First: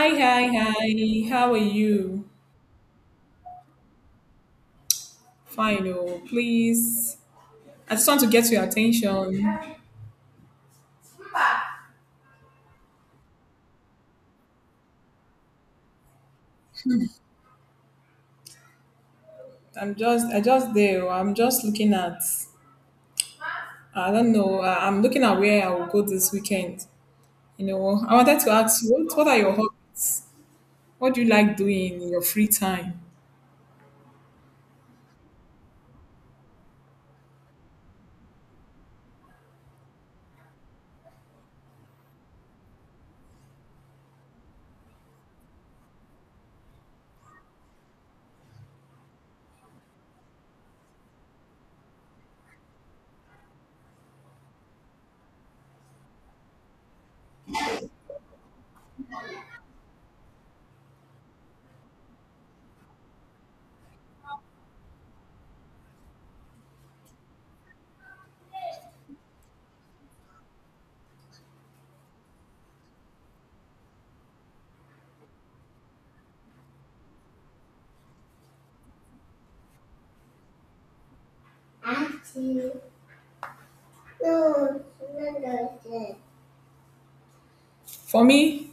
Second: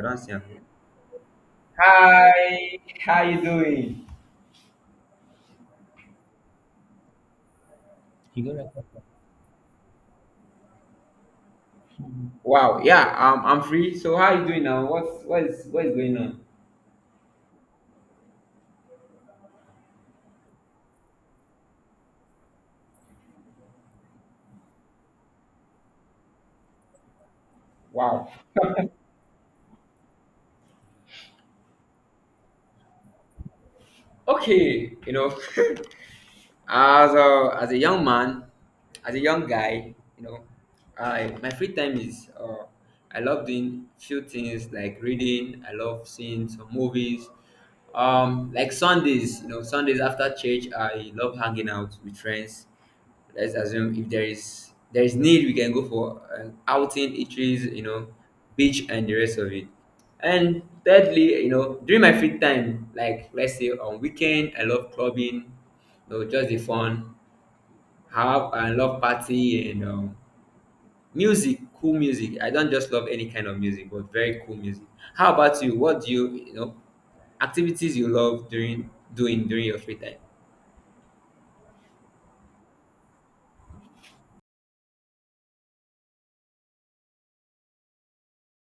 Hi, Gracias. hi, hi. How are you? Hi, how you doing? Fine, oh, please. I just want to get your attention. Wow. Yeah. I'm free. So how you doing now? What is going on? I just there. Oh, I'm just looking at. I don't know. I'm looking at where I will go this weekend. You know, I Wow. wanted to ask you, what are your hobbies? What do you like doing in your free time? Okay. You know, as a young man, as a young guy, you know, I my free time is I love doing few things like reading. I love seeing some movies. Like Sundays. You know, Sundays after church, I love hanging out with friends. Let's assume if there is need, we can go for an outing, eateries, you know, beach and the rest of it. And thirdly, you know, during my free time, like let's say on weekend, I love clubbing, you know, just the fun. Have I love party, and music, cool music. I don't just love any kind of music, but very cool music. How about you? What do you you know activities you love during doing during your free time? For me,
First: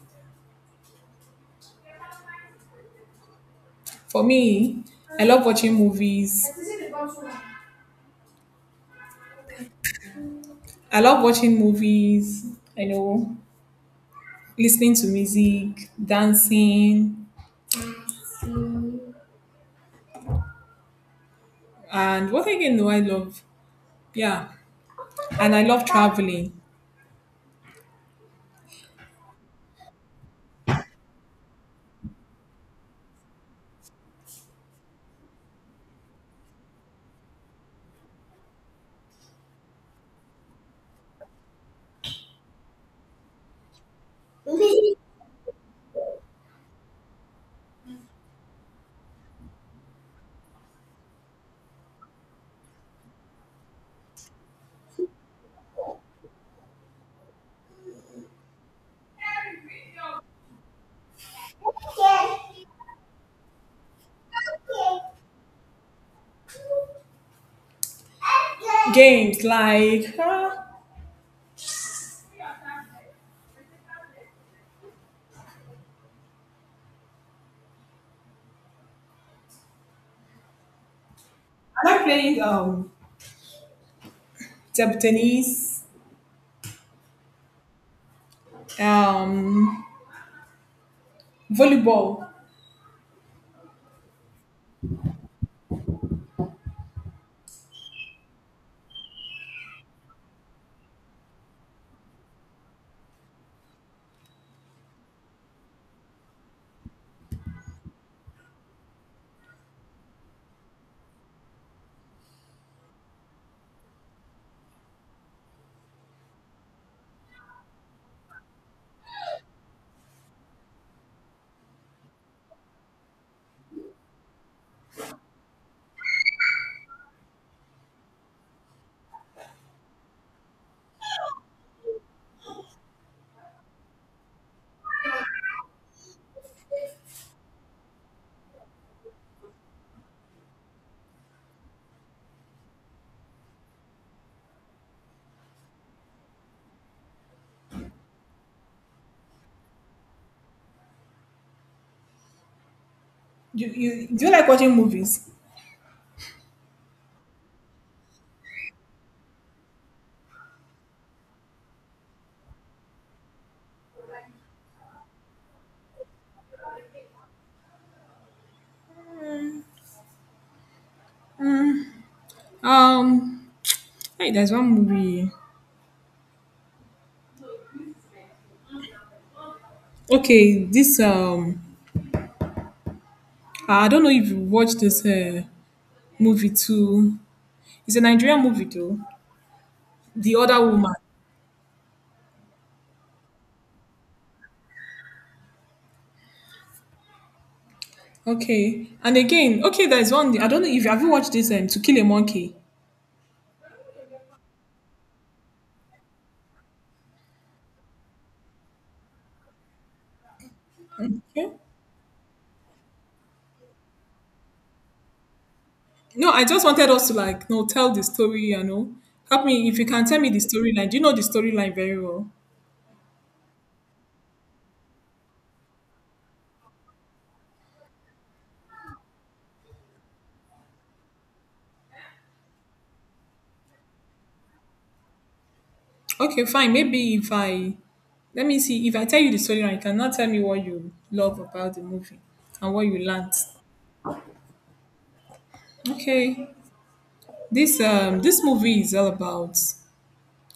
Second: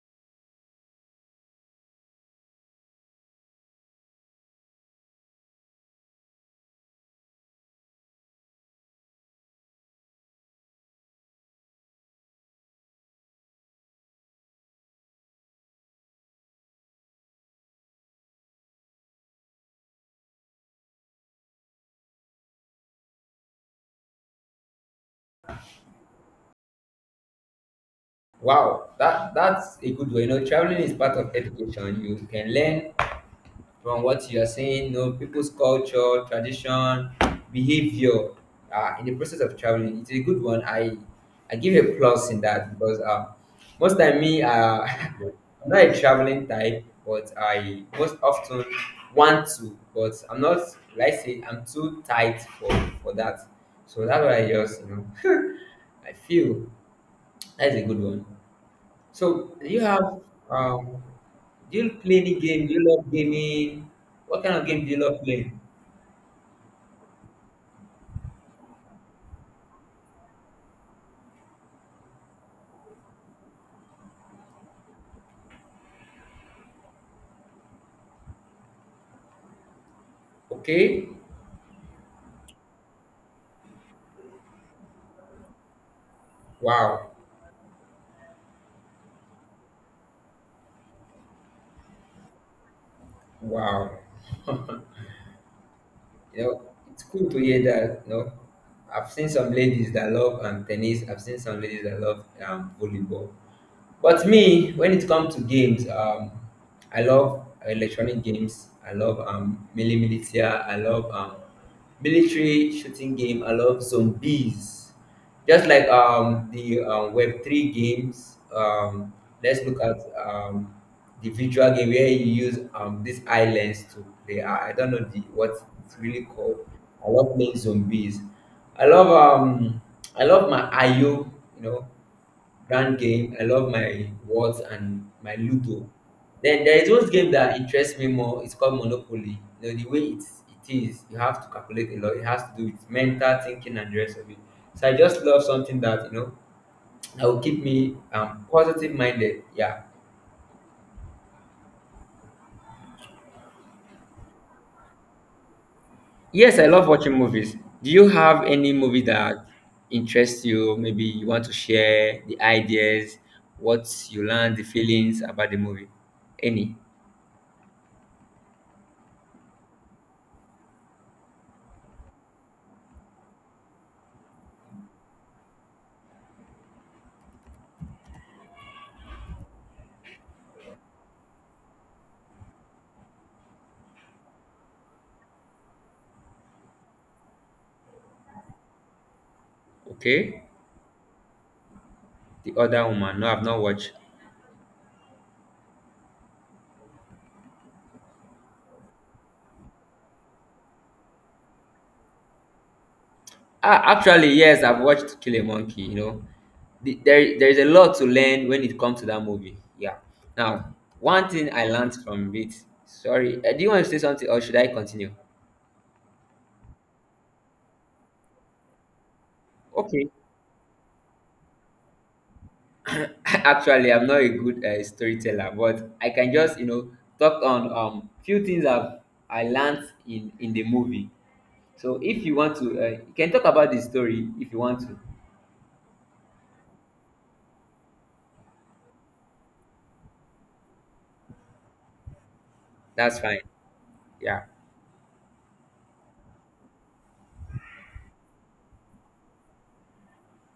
for me, I love watching movies. I love watching movies. I know. Listening to music, dancing, and what again do I love? Yeah, and I love traveling. Wow, that's a good way. You know, traveling is part of education. You can learn from what you are seeing, you know, people's culture, tradition, behavior. In the process of traveling, it's a good one. I give a plus in that, because most time me I'm not a traveling type, but I most often want to, but I'm not. Like I say, I'm too tight for that. So that's why I just, you know, I feel that's a good one. So you have um, do you play any game? Do you love gaming? What kind of game do you love playing? Games like I Okay, like playing table tennis, wow, um volleyball. wow. You know, it's cool to hear that. You know, I've seen some ladies that love tennis. I've seen some ladies that love volleyball. But me, when it comes to games, I love electronic games. I love melee militia. I love military shooting game. I love zombies. Just like the Web three games. Let's look at um, the visual game where you use these islands to play. I don't know the what it's really called. I love playing zombies. I love um, I love my IO. You know, brand game. I love my words and my Ludo. Then there is one game that interests me more. It's called Monopoly. You know, the way it is, you have to calculate a lot. It has to do with mental thinking and the rest of it. So I just love something that, you know, that will keep me positive minded. Yeah. You do you like watching movies? Yes, I love watching movies. Do you have any movie that interests you? Maybe you want to share the ideas, what you learned, the feelings about the movie? Any? Mm, um, hey, there's one movie. Okay, this I don't know if you watched this movie too. It's a Nigerian movie though. The Okay. Other Woman. The Other Woman. No, I've not watched. Okay. And again, okay, there's one. I don't know if have you watched this To Kill a Monkey. Ah, actually, yes, I've watched To Kill a Monkey. You know, there is a lot to learn when it comes to that movie. Yeah. Now, one thing Okay. I learned from it. Sorry, do you want to say something, or should I continue? No, I just wanted us to like no tell the story. You know, help me if you can Okay. tell me the storyline. Do you know the storyline very well? Actually, I'm not a good storyteller, but I can just, you know, talk on few things I learned in the movie. So if you want to, you can talk about the story if you want to. Okay, fine. Maybe if I let me see if I tell you the storyline, you cannot tell me what you love about the movie and what you That's learned. fine. Yeah. Okay, this this movie is all about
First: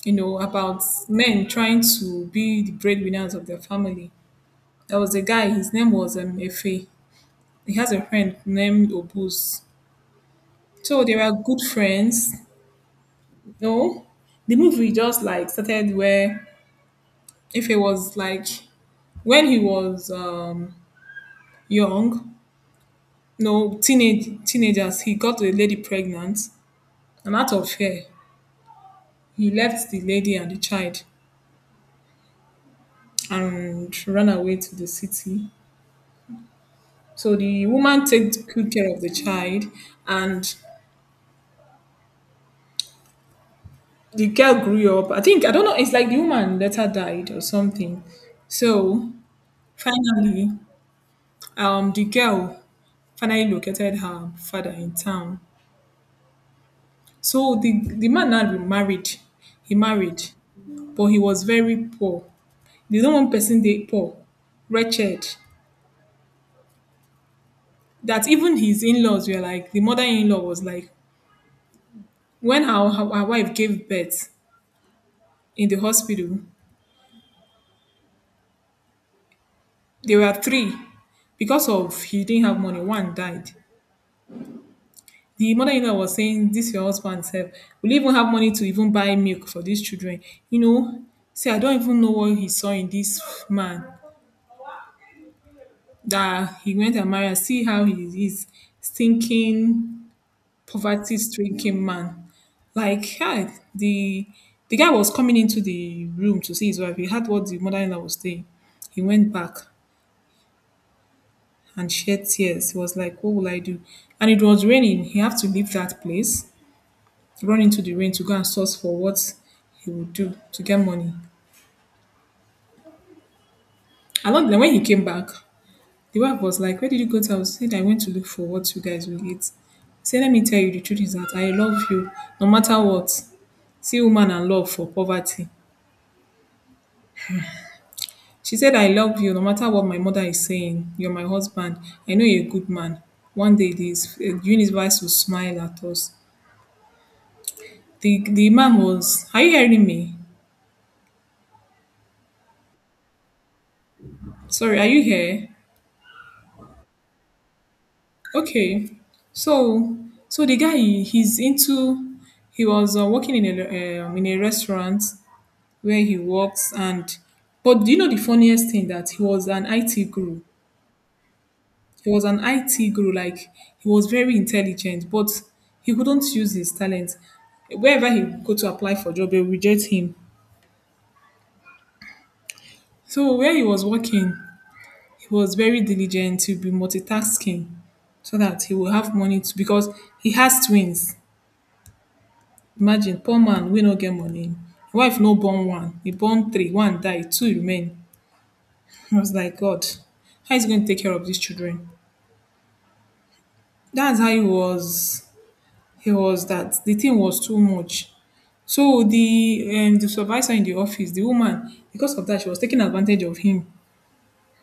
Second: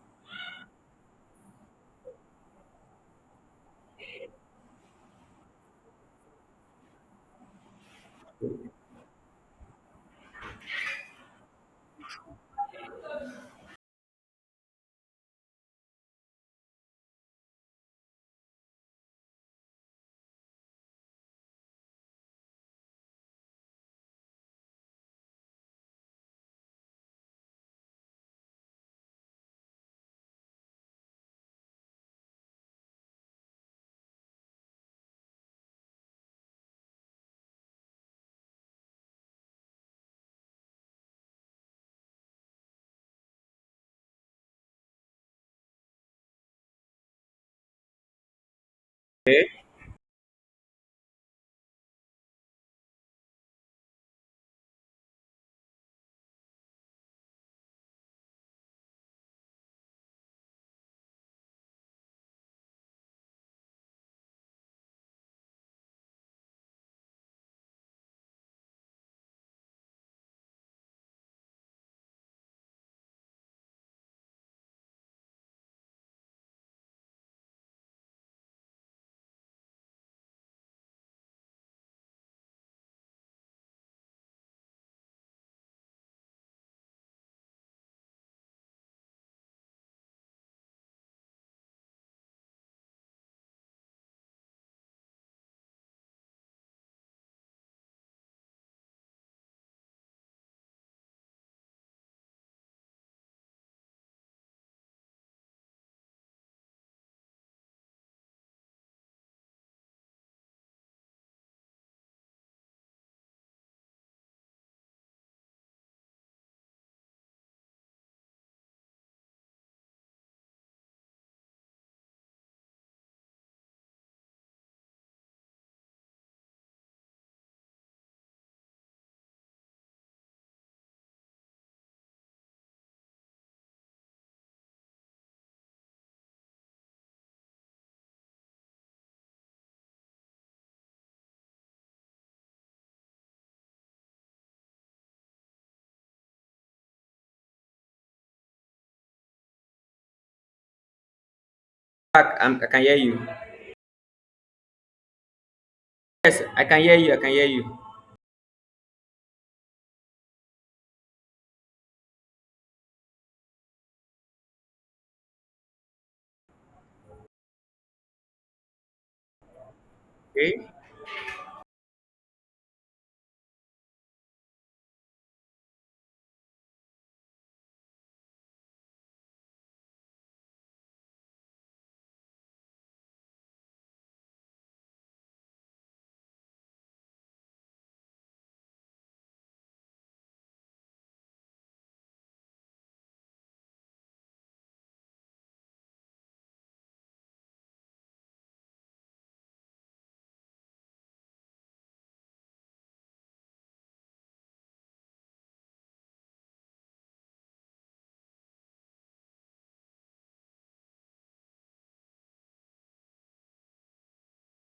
you know about men trying to be the breadwinners of their family. There was a guy, his name was Efe. He has a friend named Obus. So they were good friends. No, the movie just like started where Efe was like when he was young, no teenage teenagers, he got a lady pregnant, and out of fear, he left the lady and the child and ran away to the city. So the woman takes good care of the child, and the girl grew up. I think I don't know. It's like the woman later died or something. So finally, the girl finally located her father in town. So the man now remarried. He married, but he was very poor. The only one person they poor, wretched. That even his in-laws were like, the mother-in-law was like, when our wife gave birth in the hospital, there were three. Because of he didn't have money, one died. The mother-in-law was saying, "This your husband sef, will he even have money to even buy milk for these children? You know, see, I don't even know what he saw in this man that he went and married. See how he is, stinking, poverty-stricken man." Like, God, the guy was coming into the room to see his wife. He heard what the mother-in-law was saying. He went back and shed tears. He was like, "What will I do?" And it was raining. He had to leave that place, run into the rain to go and source for what he would do to get money. And not then when he came back, the wife was like, "Where did you go to?" I was saying, I went to look for what you guys will eat. He said, "Let me tell you the truth is that I love you no matter what." See woman and love for poverty. She said, "I love you no matter what my mother is saying. You're my husband. I know you're a good man. One day this universe will smile at us." The man was, "Are you hearing me? Back. I can hear you. Sorry, are you here?" Yes, I can hear you. I can hear you. Okay. So so the guy he's into he was working in a restaurant where he works, and but do you know the funniest thing that he was an IT guru. Okay. He was an IT guru, like he was very intelligent but he couldn't use his talent. Wherever he go to apply for job they reject him. So where he was working, he was very diligent to be multitasking so that he will have money to, because he has twins. Imagine poor man wey no get money. Im wife no born one, e born three, one die, two remain. I was like, God, how is he going to take care of these children? That's how he was that. The thing was too much. So the supervisor in the office, the woman, because of that, she was taking advantage of him.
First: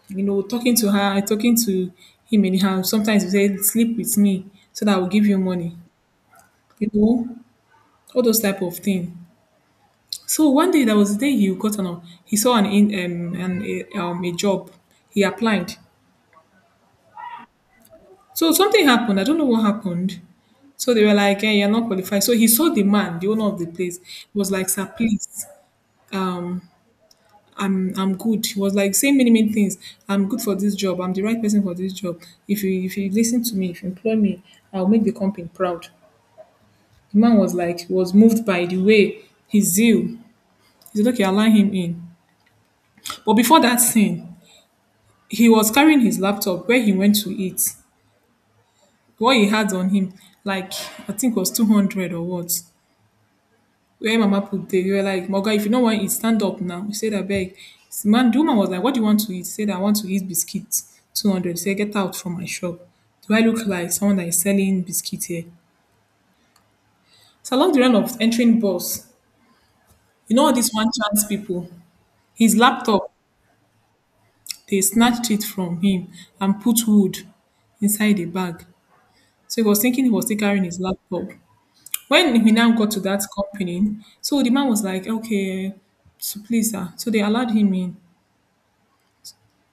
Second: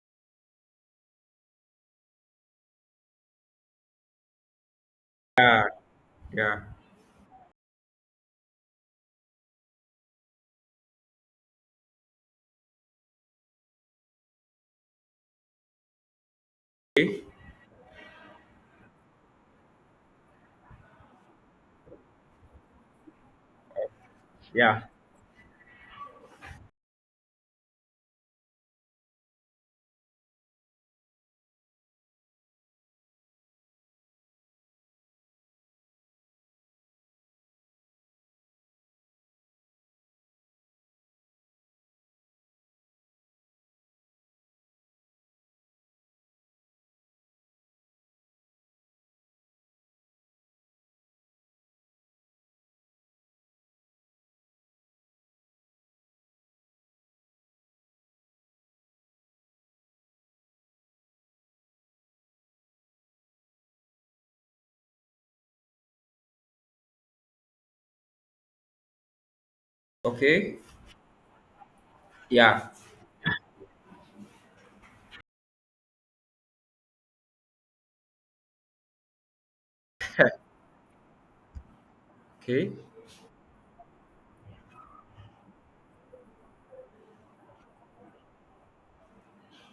You know, talking to her, talking to him anyhow. Sometimes he said, "Sleep with me so that I will give you money." Yeah. You know, all those type of thing. So one day that was the day he got an he saw an in a job. He applied. So something happened. I don't know what happened. So they were like, "Hey, you're not qualified." So he saw the man, the owner of the place. He was like, Yeah. "Sir, please, um, I'm good." He was like saying many many things. "I'm good for this job. I'm the right person for this job. If you listen to me, if you employ me, I'll make the company proud." The man was like, was moved by the way his zeal. He said, "Okay, I'll allow him in." But before that scene, he was carrying his laptop where he went to eat. What he had on him, like I think it was 200 or what, where Mama put there, they were like, "Moga, if you don't want it, stand up now." He said, "I beg." The man, the woman was like, "What do you want to eat?" He said, "I want to eat biscuits. 200." He said, "Get out from my shop. Do I look like someone that is selling biscuits here?" So along the line of entering bus, you know all Okay. these one chance people, his Yeah. laptop, they snatched it from him and put wood inside the bag. So he was thinking he was still carrying his laptop. When we Okay. now got to that company, so the man was like, "Okay, so please, sir." So they allowed him in.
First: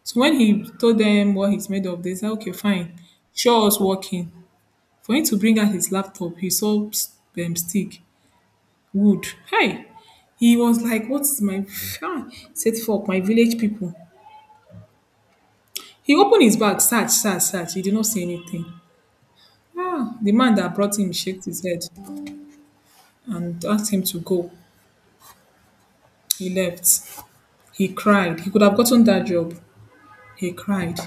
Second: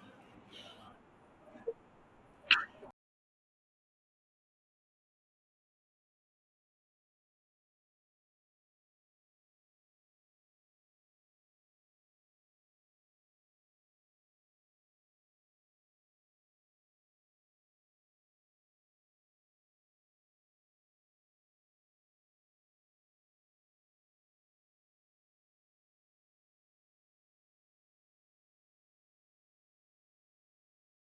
So when he told them what he's made of, they said, "Okay, fine. Show us working." For him to bring out his laptop, he saw stick, wood. Hey, he was like, "What's my, ah, set for my village people." He opened his bag, search, search, search. He did not see anything. Ah, the man that brought him shook his head and asked him to go. He left. He cried. He could have gotten that job. He cried.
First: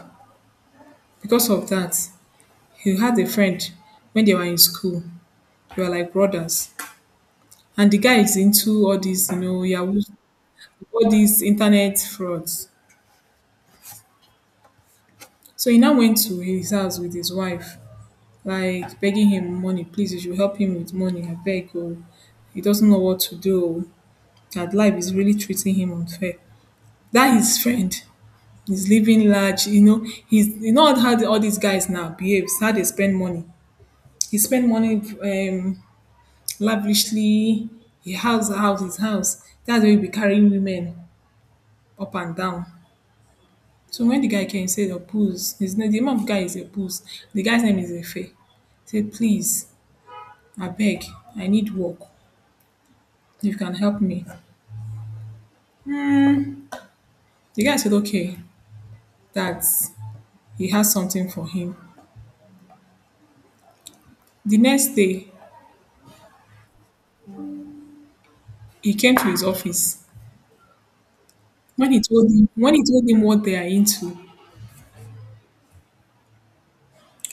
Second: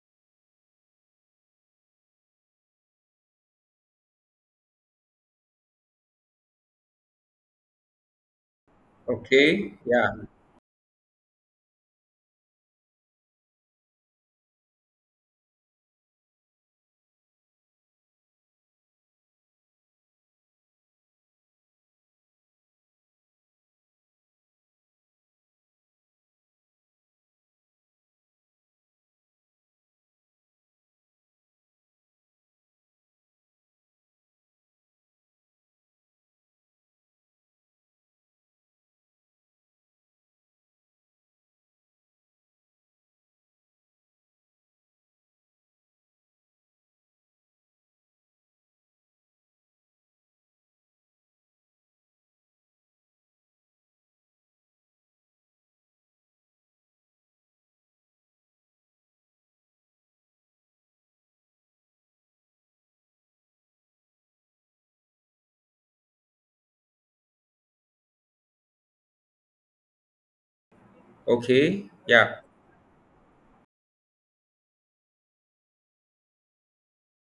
Because of that, he had a friend when they were in school. They were like brothers. And the guy is into all these, you know, Okay. Yahoo, Yeah. all these internet frauds. So he now went to his house with his wife, like begging him money, "Please, you should help him with money, I beg." Oh, he doesn't know what to do. Oh. That life is really treating him unfair. That his friend is living large, you know, he's you know how the- all these guys now behaves, how they spend money. He spend money lavishly. He house, house, his house. That's where he be carrying women up and down. So when the guy came, he said, "Opus." His name, the name of the guy is Opus. The guy's name is Efe. He said, "Please, I beg, I need work. If you can help me." The guy said, okay, that he has something for him. The next day, he came to his office. Okay. When he told Yeah. him, when he told him what they are into,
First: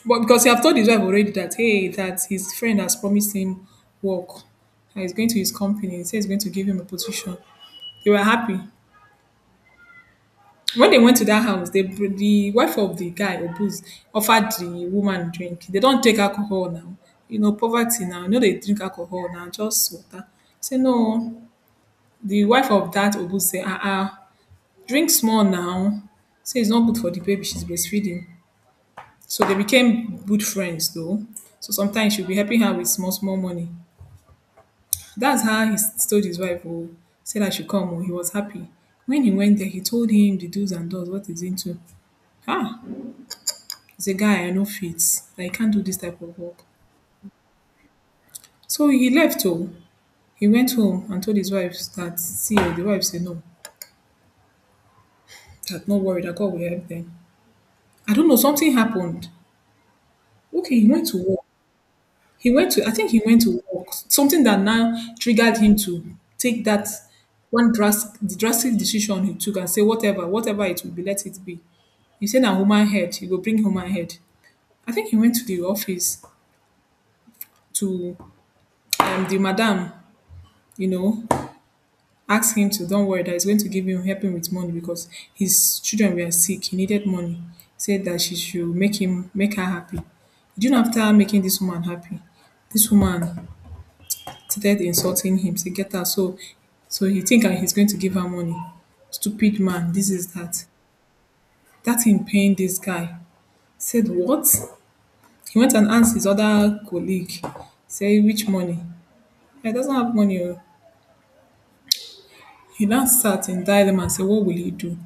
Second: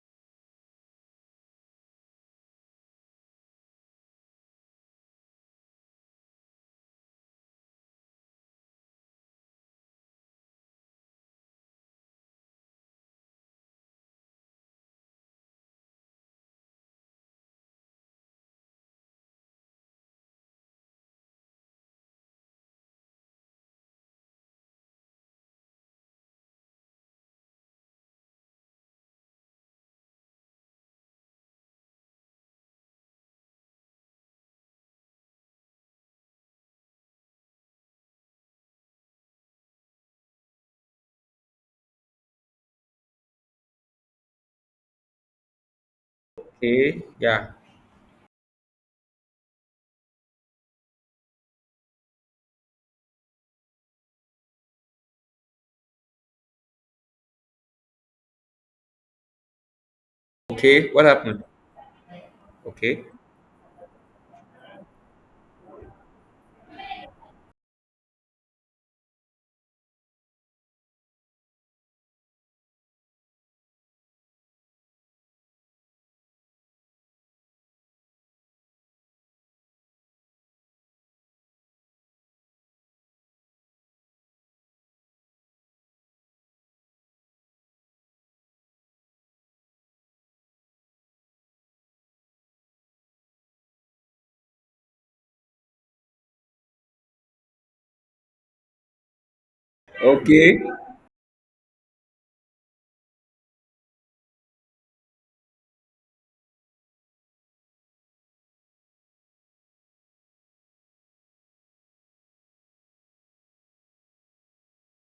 but because you have told his wife already that hey, that his friend has promised him work, and he's going to his company. He says he's going to give him a position. They were happy. When they went to that house, they the wife of the guy Obuz offered the woman drink. They don't take alcohol now. You know, poverty now. You know they drink alcohol now, just water. Say no. The wife of that Obuz say, "Ah ah, drink small now." Say it's not good for the baby. She's breastfeeding. So they became good friends though. So sometimes she'll be helping her with small, small money. That's how he told his wife, oh, said I should come. Oh, he was happy. When he went there, he told him the do's and don'ts, what he's into. Ah, he's a guy I know fits. I can't do this type of work. Okay. Yeah. So he left home. He went home and told his wife that, see, oh, the wife said no, that no worry, that God will help them. I don't know, something happened. Okay, Okay. he What went to happened? work. He went to I Okay. think he went to work, something that now triggered him to take that one drastic, the drastic decision he took and say, whatever, whatever it will be, let it be. He said na human head, he will bring human head. I think he went to the office to the madam, you know, ask him to don't worry that he's going to give him help him with money because his children were sick. He needed money. Said that she should make him make her happy. You know, after making this woman happy, this woman started insulting him, say get out. So so he think that he's going to give her money. Stupid man, this is Okay. that. That him paying this guy. Said what? He went and asked his other colleague, say which money? He doesn't have money. Oh. He now sat in dilemma and said, what will he do?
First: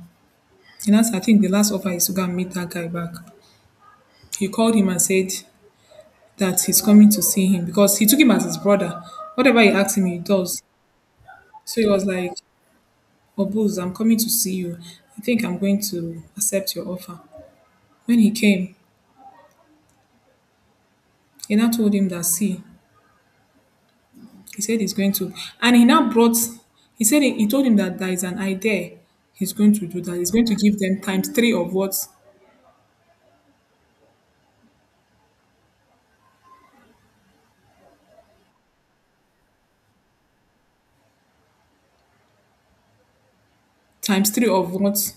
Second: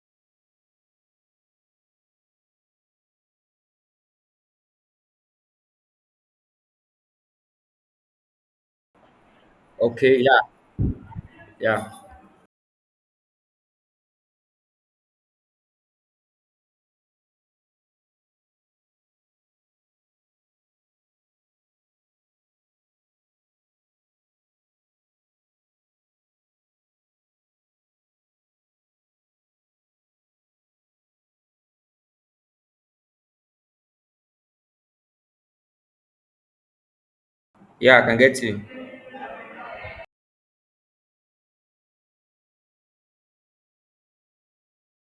And that's, I think the last offer is to go and meet that guy back. He called him and said that he's coming to see him because he took him as his brother. Whatever he asked him, he Okay. Yeah. does. So he Yeah. was like, "Oboz, I'm coming to see you. I think I'm going to accept your offer." When he came, he now told him that, see, he said he's going to, and he now brought, he said he told him that there is an idea he's going to do, that he's going to give them times three of what, Yeah. I can get you. times three of what